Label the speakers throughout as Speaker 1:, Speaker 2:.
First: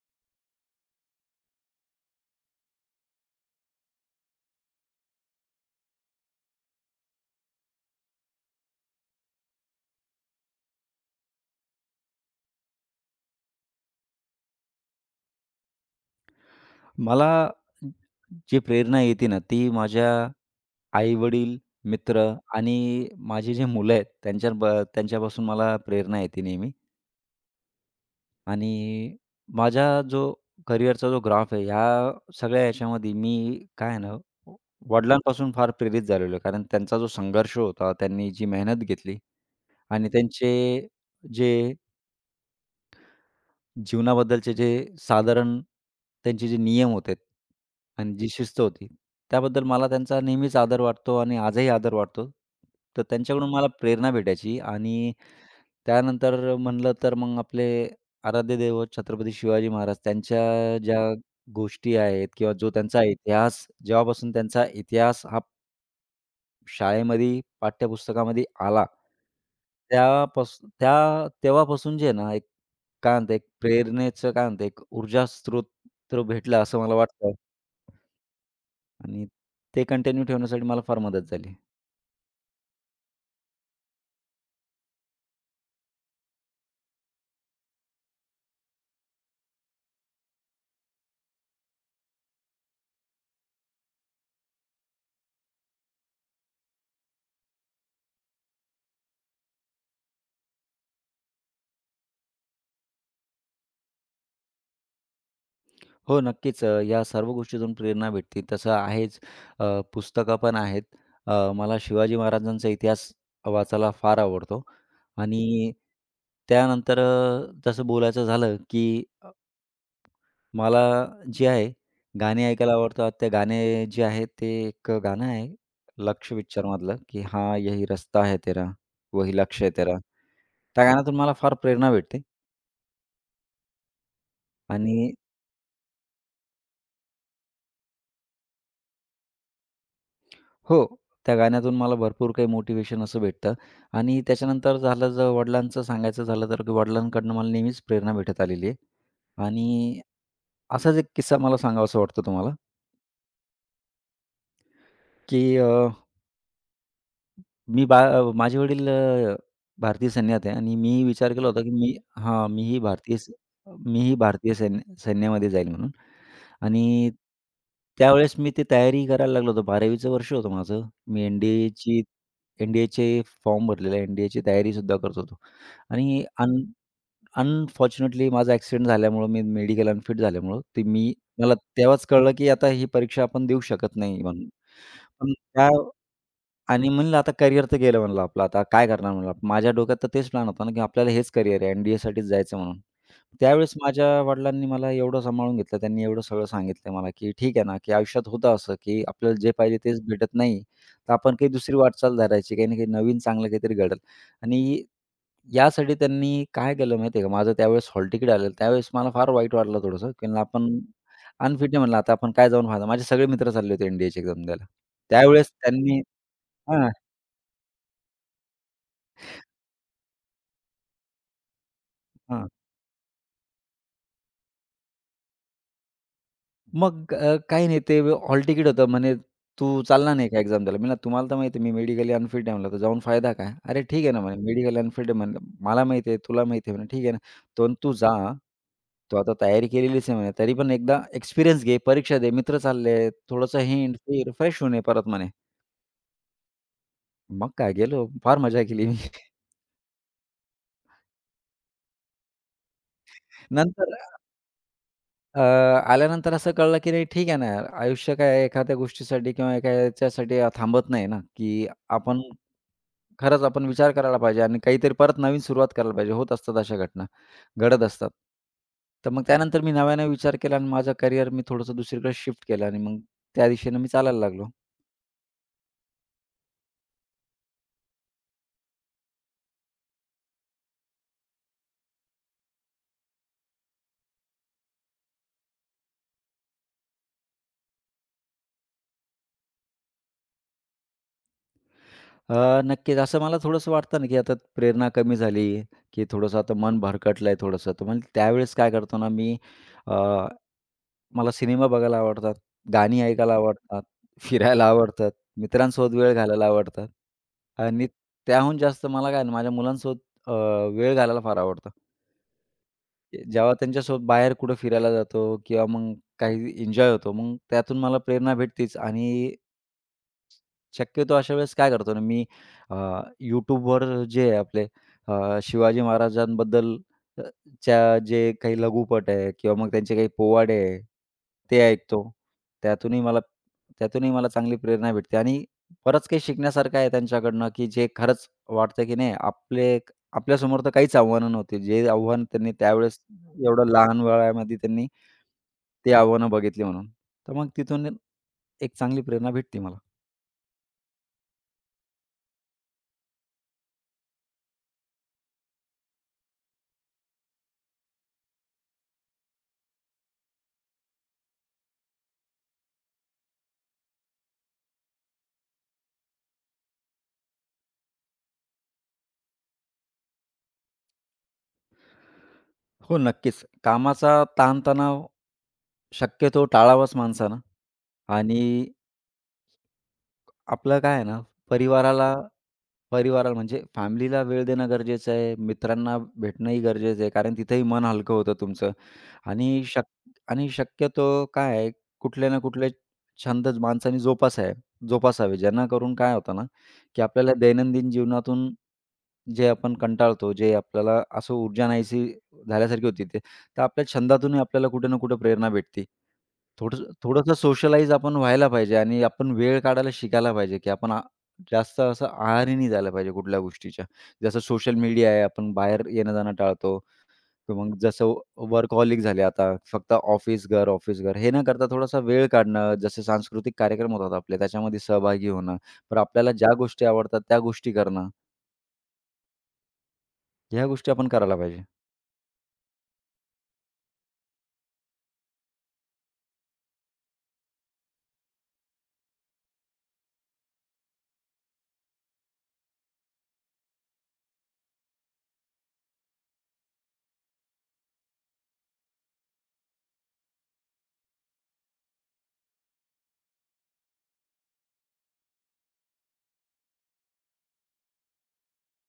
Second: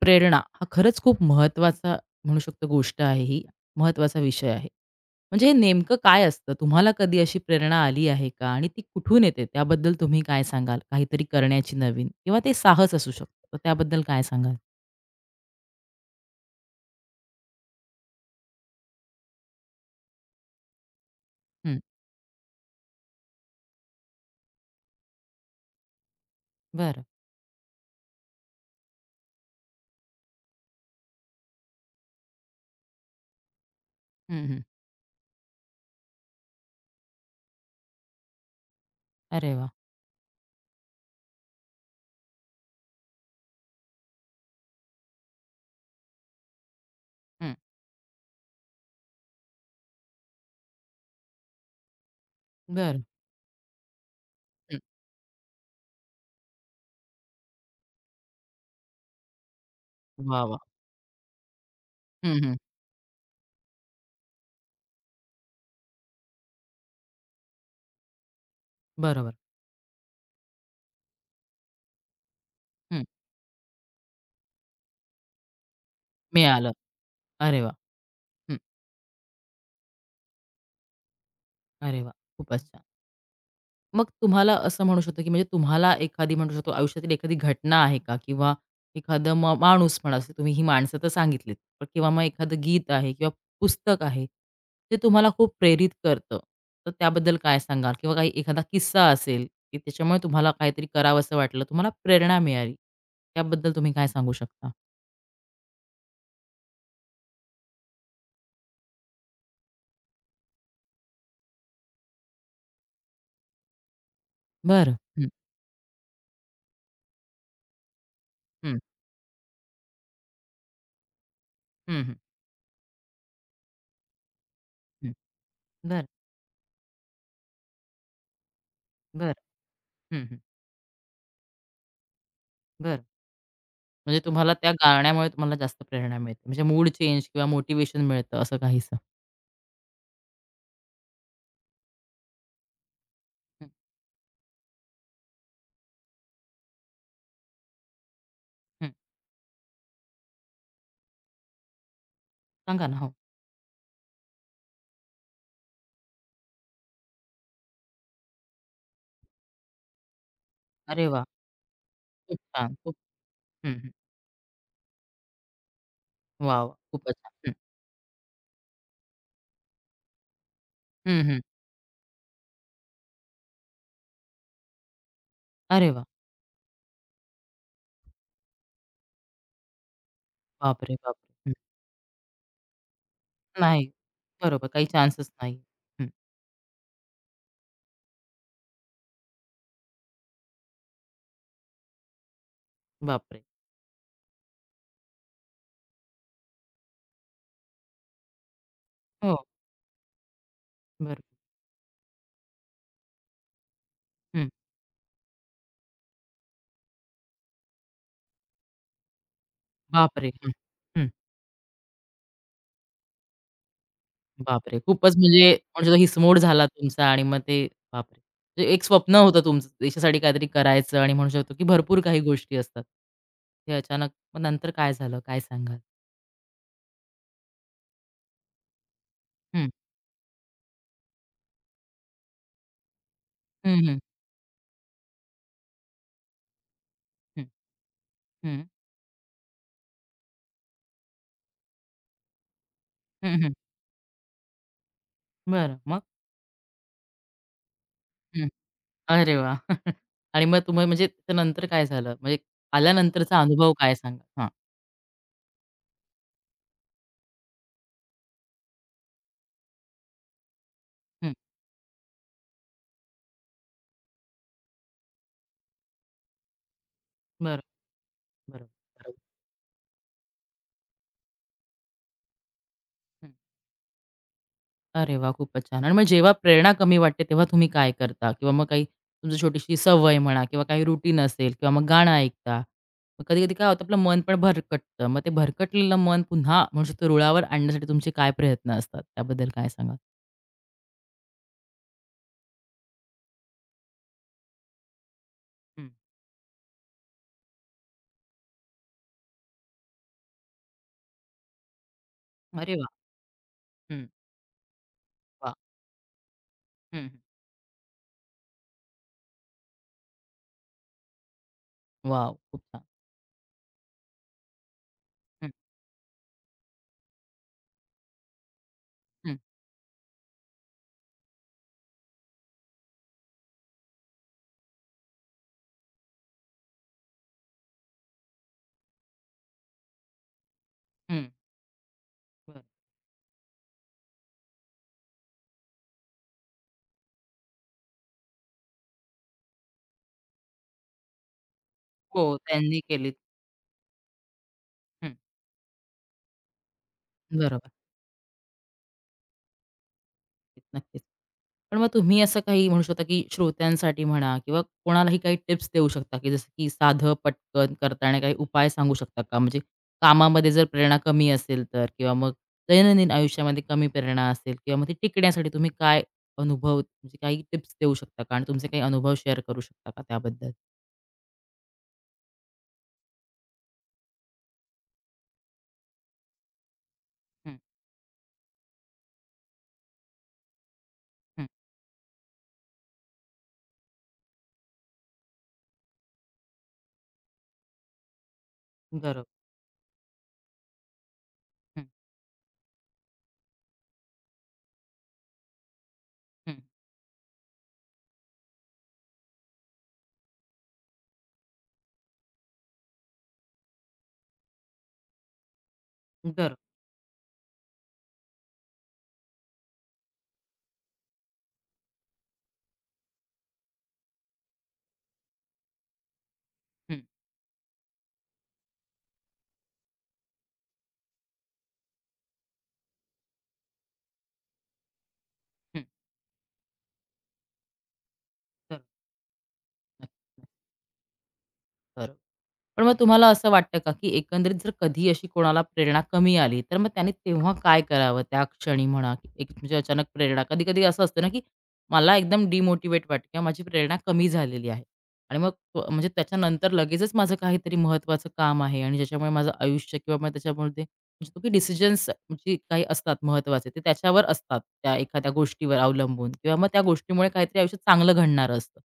Speaker 1: प्रेरणा हा खरंच खूप महत्त्वाचा म्हणू शकतो गोष्ट आहे ही, महत्त्वाचा विषय आहे. म्हणजे हे नेमकं काय असतं? तुम्हाला कधी अशी प्रेरणा आली आहे का? आणि ती कुठून येते? त्याबद्दल तुम्ही काय सांगाल? काहीतरी करण्याची नवीन किंवा ते साहस असू शकतं. तर त्याबद्दल काय सांगाल?
Speaker 2: मला जी प्रेरणा येते ना, ती माझ्या आई-वडील,
Speaker 1: हं.
Speaker 2: मित्र आणि माझी जी मुलं आहेत त्यांच्यापासून मला प्रेरणा येते नेहमी.
Speaker 1: बरं.
Speaker 2: आणि माझा जो करिअरचा जो ग्राफ आहे, ह्या सगळ्या याच्यामध्ये मी काय आहे ना,
Speaker 1: हं,
Speaker 2: व-
Speaker 1: हं.
Speaker 2: वडिलांपासून फार प्रेरित झालेलो आहे. कारण त्यांचा जो संघर्ष होता, त्यांनी जी मेहनत घेतली
Speaker 1: अरे वाह!
Speaker 2: आणि त्यांचे जे जीवनाबद्दलचे साधारण त्यांचे जे नियम होते
Speaker 1: हं.
Speaker 2: आणि जी शिस्त होती, त्याबद्दल मला त्यांचा नेहमीच आदर वाटतो आणि आजही आदर वाटतो.
Speaker 1: बरं.
Speaker 2: तर त्यांच्याकडून मला प्रेरणा भेटायची
Speaker 1: हं.
Speaker 2: आणि त्यानंतर म्हणलं तर मग आपले आराध्य दैवत छत्रपती शिवाजी महाराज
Speaker 1: वाह, वाह!
Speaker 2: त्यांच्या ज्या गोष्टी आहेत
Speaker 1: हं,
Speaker 2: किंवा
Speaker 1: हं.
Speaker 2: जो त्यांचा इतिहास जेव्हापासून त्यांचा इतिहास हा शाळेमध्ये पाठ्यपुस्तकामध्ये आला,
Speaker 1: बरोबर.
Speaker 2: त्यापास त्या तेव्हापासून जे आहे ना, एक
Speaker 1: हं.
Speaker 2: काय म्हणता एक प्रेरणेचं काय म्हणता एक ऊर्जा स्रोत तर भेटला
Speaker 1: मिळालं.
Speaker 2: असं मला वाटतं
Speaker 1: अरे वाह! हं.
Speaker 2: आणि ते कंटिन्यू ठेवण्यासाठी मला फार मदत झाली.
Speaker 1: अरे वाह! खूपच छान. मग तुम्हाला असं म्हणू शकतो, की म्हणजे तुम्हाला एखादी म्हणू शकतो आयुष्यातील एखादी घटना आहे का? किंवा एखादं माणूस म्हणा, जसं तुम्ही ही माणसं तर सांगितलीत. पण किंवा मग एखादं गीत आहे किंवा पुस्तक आहे, ते तुम्हाला खूप प्रेरित करतं. तर त्याबद्दल काय सांगाल? किंवा काही एखादा किस्सा असेल, की त्याच्यामुळे तुम्हाला काहीतरी करावंसं वाटलं, तुम्हाला प्रेरणा मिळाली. त्याबद्दल तुम्ही काय सांगू शकता?
Speaker 2: हो, नक्कीच. या सर्व गोष्टीतून प्रेरणा भेटते. तसं आहेच. अ, पुस्तकं पण आहेत. मला शिवाजी महाराजांचा इतिहास वाचायला फार आवडतो
Speaker 1: बरं. हं,
Speaker 2: आणि त्यानंतर जसं बोलायचं झालं,
Speaker 1: हं.
Speaker 2: की मला जे आहे
Speaker 1: हं, हं.
Speaker 2: गाणे ऐकायला आवडतात. ते गाणे जे आहे ते एक
Speaker 1: हं.
Speaker 2: गाणं आहे
Speaker 1: बरं,
Speaker 2: लक्ष्य पिक्चरमधलं, की "हाँ यही रस्ता है तेरा,
Speaker 1: बरं.
Speaker 2: वही लक्ष्य है तेरा."
Speaker 1: हं, हं.
Speaker 2: त्या गाण्यातून मला फार प्रेरणा भेटते
Speaker 1: बरं. म्हणजे तुम्हाला त्या
Speaker 2: आणि
Speaker 1: गाण्यामुळे तुम्हाला जास्त प्रेरणा मिळते. म्हणजे मूड चेंज किंवा मोटिव्हेशन मिळतं असं काहीसं.
Speaker 2: हो, त्या गाण्यातून मला भरपूर काही मोटिवेशन असं भेटतं
Speaker 1: हं,
Speaker 2: आणि त्याच्यानंतर झालं जर वडिलांचं सांगायचं झालं तर, की वडिलांकडनं मला नेहमीच प्रेरणा भेटत आलेली आहे
Speaker 1: हं.
Speaker 2: आणि असाच एक किस्सा मला सांगावासा वाटतो तुम्हाला,
Speaker 1: सांगा ना. हो.
Speaker 2: की अ मी बा अ, माझे वडील भारतीय सैन्यात आहे आणि मीही
Speaker 1: अरे वाह!
Speaker 2: विचार केला होता, की
Speaker 1: खूप छान. खूप हं, हं.
Speaker 2: मीही भारतीय सैन्यामध्ये जाईल म्हणून
Speaker 1: वाह, वाह!
Speaker 2: आणि
Speaker 1: खूपच छान. हं,
Speaker 2: त्यावेळेस मी ते तयारी करायला लागलो होतो. 12वीचं वर्ष होतं माझं.
Speaker 1: हं,
Speaker 2: मी
Speaker 1: हं.
Speaker 2: एन-डी-एची NDAचे फॉर्म भरलेले, NDAची तयारीसुद्धा करत होतो
Speaker 1: अरे वाह!
Speaker 2: आणि अनफॉर्च्युनेटली माझा ॲक्सिडेंट झाल्यामुळं, मी मेडिकल अनफिट झाल्यामुळं, ते
Speaker 1: बापरे,
Speaker 2: मी
Speaker 1: बापरे! हं.
Speaker 2: मला तेव्हाच कळलं, की आता ही परीक्षा आपण देऊ
Speaker 1: नाही.
Speaker 2: शकत नाही म्हणून.
Speaker 1: बरोबर. काही चान्सच
Speaker 2: पण
Speaker 1: नाही.
Speaker 2: त्या
Speaker 1: हं.
Speaker 2: आणि म्हणलं आता करिअर तर गेलं म्हणलं आपलं आता काय करणार म्हणलं आपण. माझ्या डोक्यात तर तेच प्लॅन होता ना, की आपल्याला हेच करिअर आहे एन जायचं म्हणून.
Speaker 1: बापरे!
Speaker 2: त्यावेळेस माझ्या वडिलांनी मला एवढं सांभाळून घेतलं. त्यांनी एवढं सगळं सांगितलं मला, की ठीक आहे ना, की आयुष्यात होतं असं, की
Speaker 1: हो.
Speaker 2: आपल्याला जे पाहिजे तेच भेटत नाही. तर
Speaker 1: बरोबर.
Speaker 2: आपण काही दुसरी वाटचाल धरायची, काही ना काही नवीन चांगलं काहीतरी घडेल.
Speaker 1: हं.
Speaker 2: आणि यासाठी त्यांनी काय केलं माहिती आहे का, माझं त्यावेळेस हॉल तिकीट आलेलं. त्यावेळेस मला फार वाईट वाटलं थोडंसं, की
Speaker 1: बापरे! हं.
Speaker 2: आपण
Speaker 1: हं.
Speaker 2: अनफिट आहे म्हणलं, आता आपण काय जाऊन फायदा. माझे सगळे मित्र चालले होते एन एक्झाम द्यायला.
Speaker 1: बापरे! खूपच
Speaker 2: त्यावेळेस
Speaker 1: म्हणजे म्हणू शकतो
Speaker 2: त्यांनी
Speaker 1: हिसमोड झाला तुमचा आणि मग ते बापरे! म्हणजे एक स्वप्न होतं तुमचं देशासाठी काहीतरी करायचं आणि म्हणू शकतो की भरपूर काही
Speaker 2: हां.
Speaker 1: गोष्टी असतात. ते अचानक मग नंतर काय झालं? काय सांगाल?
Speaker 2: मग काही नाही ते हॉल तिकीट होतं म्हणे,
Speaker 1: हं.
Speaker 2: "तू चालणार नाही का एक्झाम द्यायला?" मी म्हणलं, "तुम्हाला तर माहिती आहे मी मेडिकली अनफिट आहे" म्हणलं, "तर जाऊन फायदा काय?" "अरे
Speaker 1: हं, हं.
Speaker 2: ठीक आहे ना" म्हणे, "मेडिकली अनफिट आहे" म्हणलं, "मला माहिती आहे, तुला माहिती आहे" म्हणे, "ठीक आहे ना,
Speaker 1: हं.
Speaker 2: पण तू जा.
Speaker 1: हं.
Speaker 2: तू आता तयारी केलेलीच आहे" म्हणे, "तरी पण एकदा एक्सपिरियन्स घे, परीक्षा दे, मित्र चालले आहेत,
Speaker 1: हं,
Speaker 2: थोडंसं हिंड, फिर, फ्रेश होऊन ये परत" म्हणे.
Speaker 1: बरं. मग?
Speaker 2: मग काय गेलो, फार
Speaker 1: हं.
Speaker 2: मजा केली मी.
Speaker 1: अरे वा, आणि मग तुम्ही म्हणजे त्यानंतर काय झालं? म्हणजे आल्यानंतरचा अनुभव काय
Speaker 2: नंतर
Speaker 1: सांगाल? हां.
Speaker 2: अ, आल्यानंतर असं कळलं की नाही ठीक आहे ना यार, आयुष्य काय एखाद्या गोष्टीसाठी किंवा एका याच्यासाठी थांबत नाही ना,
Speaker 1: हं.
Speaker 2: की आपण खरंच आपण विचार करायला पाहिजे आणि काहीतरी परत नवीन सुरुवात करायला पाहिजे. होत असतात अशा घटना,
Speaker 1: बरं,
Speaker 2: घडत असतात.
Speaker 1: बरोबर.
Speaker 2: तर
Speaker 1: बरोबर.
Speaker 2: मग त्यानंतर मी नव्याने विचार केला आणि माझं करिअर मी थोडंसं दुसरीकडे शिफ्ट केलं आणि मग त्या दिशेने मी चालायला लागलो.
Speaker 1: अरे वाह! खूपच छान. आणि मग जेव्हा प्रेरणा कमी वाटते, तेव्हा तुम्ही काय करता? किंवा मग काही तुमची छोटीशी सवय म्हणा किंवा काही रुटीन असेल किंवा मग गाणं ऐकता. मग कधी-कधी काय होतं आपलं मन पण भरकटतं. मग ते भरकटलेलं मन पुन्हा म्हणू शकतो रुळावर आणण्यासाठी तुमचे काय प्रयत्न असतात? त्याबद्दल काय सांगाल?
Speaker 2: नक्कीच. असं मला थोडंसं वाटतं ना, की आता प्रेरणा कमी झाली,
Speaker 1: हं.
Speaker 2: की थोडंसं आता मन भरकटलंय थोडंसं. तर मग त्यावेळेस काय करतो ना मी अ, मला सिनेमा बघायला आवडतात,
Speaker 1: अरे वाह!
Speaker 2: गाणी ऐकायला आवडतात,
Speaker 1: हं.
Speaker 2: फिरायला आवडतात,
Speaker 1: वाह!
Speaker 2: मित्रांसोबत वेळ घालायला आवडतात
Speaker 1: हं, हं.
Speaker 2: आणि त्याहून जास्त मला काय ना माझ्या मुलांसोबत अ, वेळ घालायला फार आवडतं.
Speaker 1: खूप छान.
Speaker 2: जेव्हा त्यांच्यासोबत बाहेर कुठं फिरायला जातो
Speaker 1: हं,
Speaker 2: किंवा मग काही एन्जॉय होतो, मग त्यातून मला प्रेरणा भेटतेच आणि
Speaker 1: हं,
Speaker 2: शक्यतो अशा वेळेस काय करतो ना मी अ, YouTubeवर जे आहे आपले शिवाजी महाराजांबद्दल अ, च्या जे काही लघुपट आहे किंवा मग त्यांचे काही पोवाडे आहे,
Speaker 1: हं.
Speaker 2: ते ऐकतो.
Speaker 1: बरं.
Speaker 2: त्यातूनही मला त्यातूनही मला चांगली प्रेरणा भेटते आणि बरंच काही शिकण्यासारखं आहे त्यांच्याकडनं, की जे खरंच वाटतं की नाही आपले आपल्यासमोर तर काहीच आव्हानं नव्हती. जे
Speaker 1: हो,
Speaker 2: आव्हान त्यांनी
Speaker 1: त्यांनी
Speaker 2: त्यावेळेस
Speaker 1: केलीत.
Speaker 2: एवढं लहान वयामध्ये त्यांनी
Speaker 1: हं.
Speaker 2: ते आव्हानं बघितली म्हणून. तर मग
Speaker 1: बरोबर.
Speaker 2: तिथून एक चांगली प्रेरणा भेटते मला.
Speaker 1: नक्कीच. पण मग तुम्ही असं काही म्हणू शकता, की श्रोत्यांसाठी म्हणा किंवा कोणालाही काही टिप्स देऊ शकता, की जसं की साधं पटकन करता काही उपाय सांगू शकता का? म्हणजे कामामध्ये जर प्रेरणा कमी असेल तर किंवा मग दैनंदिन आयुष्यामध्ये कमी प्रेरणा असेल किंवा मग ती टिकण्यासाठी तुम्ही काय अनुभव म्हणजे काही टिप्स देऊ शकता का? आणि तुमचे काही अनुभव शेअर करू शकता का त्याबद्दल?
Speaker 2: हो, नक्कीच. कामाचा ताणतणाव शक्यतो टाळावाच माणसानं
Speaker 1: हं,
Speaker 2: आणि आपलं काय आहे ना,
Speaker 1: हं.
Speaker 2: परिवाराला परिवाराला म्हणजे फॅमिलीला वेळ देणं गरजेचं आहे, मित्रांना भेटणंही गरजेचं आहे, कारण तिथेही मन हलकं होतं तुमचं.
Speaker 1: बरोबर.
Speaker 2: आणि शक आणि शक्यतो काय आहे,
Speaker 1: हं,
Speaker 2: कुठले ना कुठले छंदच माणसाने जोपासाय जोपासावे. ज्यांना करून काय होतं ना,
Speaker 1: हं.
Speaker 2: की आपल्याला दैनंदिन जीवनातून जे आपण कंटाळतो, जे आपल्याला असं ऊर्जा नाहीशी झाल्यासारखी होती ते, तर आपल्या छंदातूनही आपल्याला कुठे ना कुठे प्रेरणा भेटते.
Speaker 1: बरोबर.
Speaker 2: थोडंसं थोडंसं सोशलाईज आपण व्हायला पाहिजे आणि आपण वेळ काढायला शिकायला पाहिजे, की आपण आ जास्त असं आहारी नाही झालं पाहिजे कुठल्या गोष्टीच्या. जसं सोशल मीडिया आहे, आपण बाहेर येणं-जाणं टाळतो.
Speaker 1: हं,
Speaker 2: तर मग जसं वर्कहॉलिक झाले आता, फक्त ऑफिस, घर, ऑफिस, घर हे न करता थोडासा वेळ काढणं, जसे सांस्कृतिक कार्यक्रम होतात आपले त्याच्यामध्ये सहभागी होणं,
Speaker 1: हं.
Speaker 2: पण आपल्याला ज्या गोष्टी आवडतात त्या गोष्टी करणं,
Speaker 1: बरोबर. नक्की, नक्की,
Speaker 2: ह्या गोष्टी आपण करायला पाहिजे.
Speaker 1: बरोबर. पण मग तुम्हाला असं वाटतं का, की एकंदरीत जर कधी अशी कोणाला प्रेरणा कमी आली, तर मग त्याने तेव्हा काय करावं त्या क्षणी म्हणा, की एक म्हणजे अचानक प्रेरणा कधी-कधी असं असतं ना, की मला एकदम डिमोटिव्हेट वाटतं किंवा माझी प्रेरणा कमी झालेली आहे आणि मग म्हणजे त्याच्यानंतर लगेचच माझं काहीतरी महत्त्वाचं काम आहे आणि ज्याच्यामुळे माझं आयुष्य किंवा मग त्याच्यामुळे म्हणजे तुम्ही डिसिजन्स जे काही असतात महत्त्वाचे, ते त्याच्यावर असतात, त्या एखाद्या गोष्टीवर अवलंबून किंवा मग त्या गोष्टीमुळे काहीतरी आयुष्यात चांगलं घडणार असतं.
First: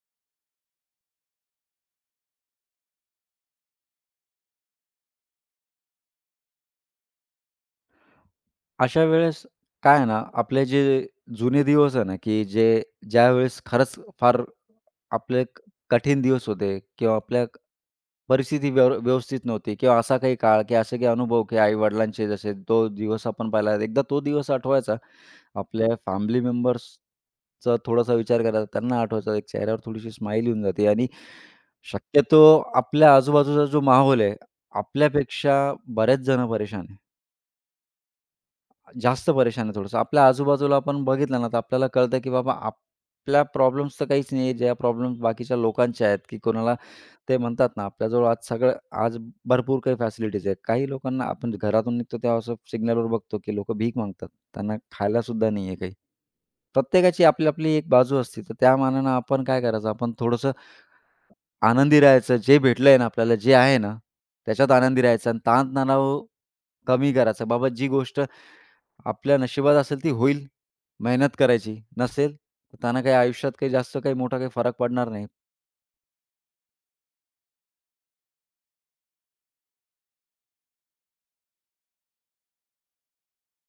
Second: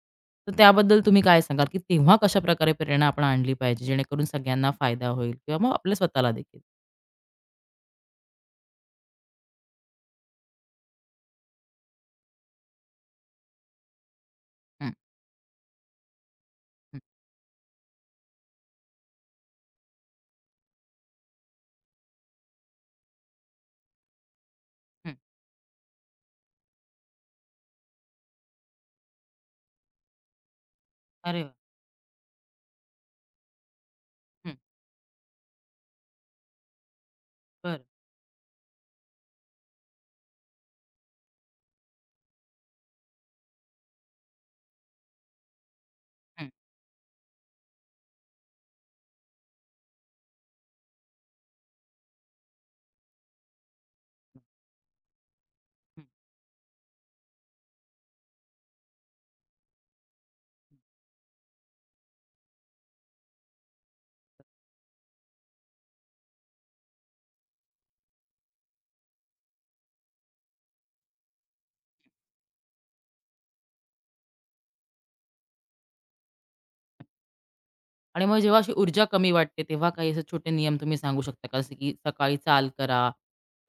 Speaker 1: तर त्याबद्दल तुम्ही काय सांगाल, की तेव्हा कशाप्रकारे प्रेरणा आपण आणली पाहिजे, जेणेकरून सगळ्यांना फायदा होईल किंवा मग आपल्या स्वतःला देखील?
Speaker 2: अशा वेळेस काय आहे ना, आपले जे जुने दिवस आहे ना, की जे ज्यावेळेस खरंच फार
Speaker 1: हं,
Speaker 2: आपले क कठीण दिवस होते
Speaker 1: हं,
Speaker 2: किंवा आपल्या परिस्थिती व्यवस्थित नव्हती किंवा असा काही काळ, की असे काही अनुभव, की आई-वडिलांचे जसे तो दिवस आपण पाहिला. एकदा तो दिवस आठवायचा.
Speaker 1: हं.
Speaker 2: आपल्या फॅमिली मेंबर्सचा थोडासा विचार करायचा. त्यांना आठवायचा. एक चेहऱ्यावर थोडीशी स्माईल येऊन जाते आणि
Speaker 1: अरे वाह!
Speaker 2: शक्यतो आपल्या आजूबाजूचा जो माहोल आहे,
Speaker 1: हं,
Speaker 2: आपल्यापेक्षा बऱ्याच जण परेशान आहे.
Speaker 1: बरं.
Speaker 2: जास्त परेशान आहे थोडंसं. आपल्या आजूबाजूला आपण बघितलं ना, तर आपल्याला कळतं, की बाबा आपल्या प्रॉब्लेम्स तर काहीच नाही आहे, ज्या प्रॉब्लेम्स बाकीच्या लोकांच्या आहेत, की
Speaker 1: हं,
Speaker 2: कोणाला ते म्हणतात ना, आपल्याजवळ आज भरपूर काही फॅसिलिटीज आहेत. काही लोकांना आपण घरातून निघतो तेव्हा असं सिग्नलवर बघतो, की लोकं भीक मागतात. त्यांना खायलासुद्धा नाही आहे काही.
Speaker 1: हं.
Speaker 2: प्रत्येकाची आपली-आपली एक बाजू असते. तर त्या मानानं आपण काय करायचं, आपण थोडंसं आनंदी राहायचं. जे भेटलंय ना आपल्याला, जे आहे ना, त्याच्यात आनंदी राहायचं आणि ताणतणाव कमी करायचा. बाबा जी गोष्ट आपल्या नशिबात असेल ती होईल, मेहनत करायची. नसेल, तर त्यांना काही आयुष्यात काही जास्त काही मोठा काही फरक पडणार नाही.
Speaker 1: आणि मग जेव्हा अशी ऊर्जा कमी वाटते, तेव्हा काही असे छोटे नियम तुम्ही सांगू शकता का? जसं की सकाळी चाल करा,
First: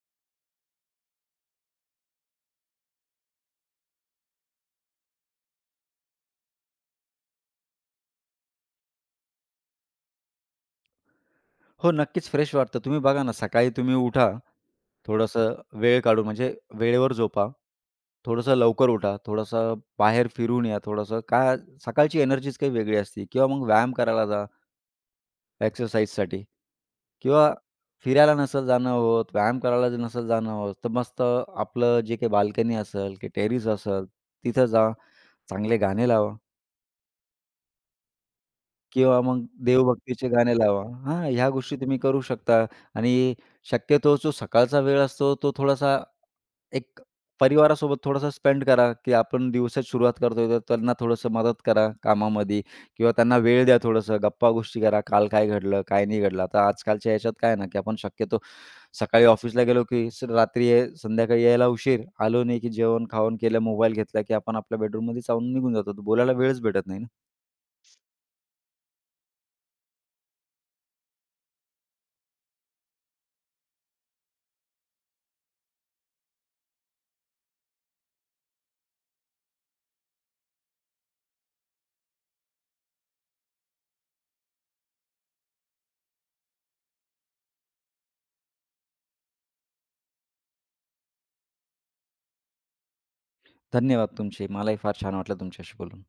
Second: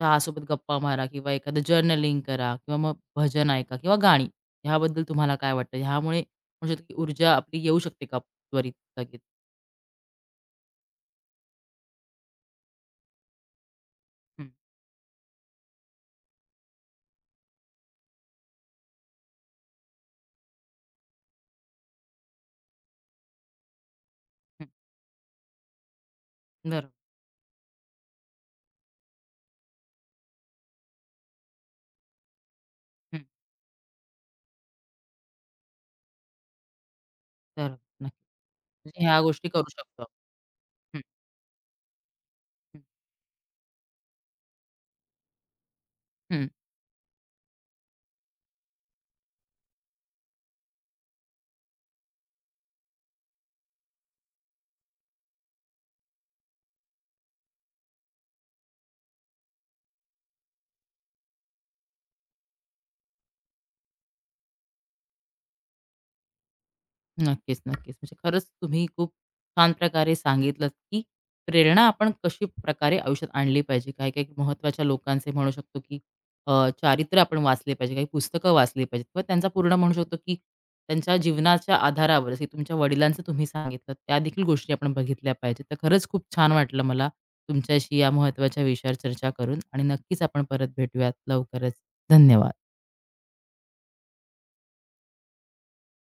Speaker 1: चहासोबत गप्पा मारा किंवा एखादं जर्नलिंग करा किंवा मग भजन ऐका किंवा गाणी. ह्याबद्दल तुम्हाला काय वाटतं? ह्यामुळे म्हणू शकतो की ऊर्जा आपली येऊ शकते का त्वरित लगेच?
Speaker 2: हो, नक्कीच फ्रेश वाटतं. तुम्ही बघा ना, सकाळी तुम्ही उठा,
Speaker 1: हं,
Speaker 2: थोडंसं वेळ काढून म्हणजे वेळेवर झोपा, थोडंसं लवकर उठा, थोडंसं बाहेर फिरून या, थोडंसं काय सकाळची एनर्जीच काही वेगळी असते किंवा मग व्यायाम करायला जा
Speaker 1: हं.
Speaker 2: एक्सरसाइजसाठी
Speaker 1: बरोबर.
Speaker 2: किंवा फिरायला नसेल जाणं होत, व्यायाम करायला जर नसेल जाणं होत, तर मस्त आपलं जे काही बाल्कनी असेल
Speaker 1: हं.
Speaker 2: की टेरेस असेल, तिथं जा, चांगले गाणे लावा.
Speaker 1: तर नक्की. म्हणजे ह्या
Speaker 2: किंवा मग
Speaker 1: गोष्टी करू शकतो.
Speaker 2: देवभक्तीचे गाणे लावा.
Speaker 1: हं,
Speaker 2: हां, ह्या गोष्टी तुम्ही करू शकता
Speaker 1: हं.
Speaker 2: आणि शक्यतो जो सकाळचा वेळ असतो, तो थोडासा
Speaker 1: हं.
Speaker 2: एक परिवारासोबत थोडासा स्पेंड करा, की आपण दिवसाची सुरुवात करतोय, तर त्यांना थोडंसं मदत करा कामामध्ये किंवा त्यांना वेळ द्या थोडंसं. गप्पा-गोष्टी करा. काल काय घडलं, काय नाही घडलं. आता आजकालच्या ह्याच्यात काय आहे ना, की आपण शक्यतो सकाळी ऑफिसला गेलो, की स रात्री संध्याकाळी यायला उशीर. आलो नाही, की जेवण-खावण केलं, मोबाईल घेतला, की आपण आपल्या बेडरूममध्ये जाऊन निघून जातो. तर बोलायला वेळच भेटत नाही ना.
Speaker 1: नक्कीच, नक्कीच. म्हणजे खरंच तुम्ही खूप छान प्रकारे सांगितलत, की प्रेरणा आपण कशी प्रकारे आयुष्यात आणली पाहिजे. काही-काही महत्त्वाच्या लोकांचे म्हणू शकतो, की अ, चारित्र्य आपण वाचले पाहिजे, काही पुस्तकं वाचली पाहिजेत किंवा त्यांचा पूर्ण म्हणू शकतो, की त्यांच्या जीवनाच्या आधारावर जसे तुमच्या वडिलांचं तुम्ही सांगितलं, त्यादेखील गोष्टी आपण बघितल्या पाहिजेत. तर खरंच खूप छान वाटलं मला तुमच्याशी या महत्त्वाच्या विषयावर चर्चा करून आणि नक्कीच आपण परत भेटूयात लवकरच. धन्यवाद.
Speaker 2: धन्यवाद तुमचे. मलाही फार छान वाटलं तुमच्याशी बोलून.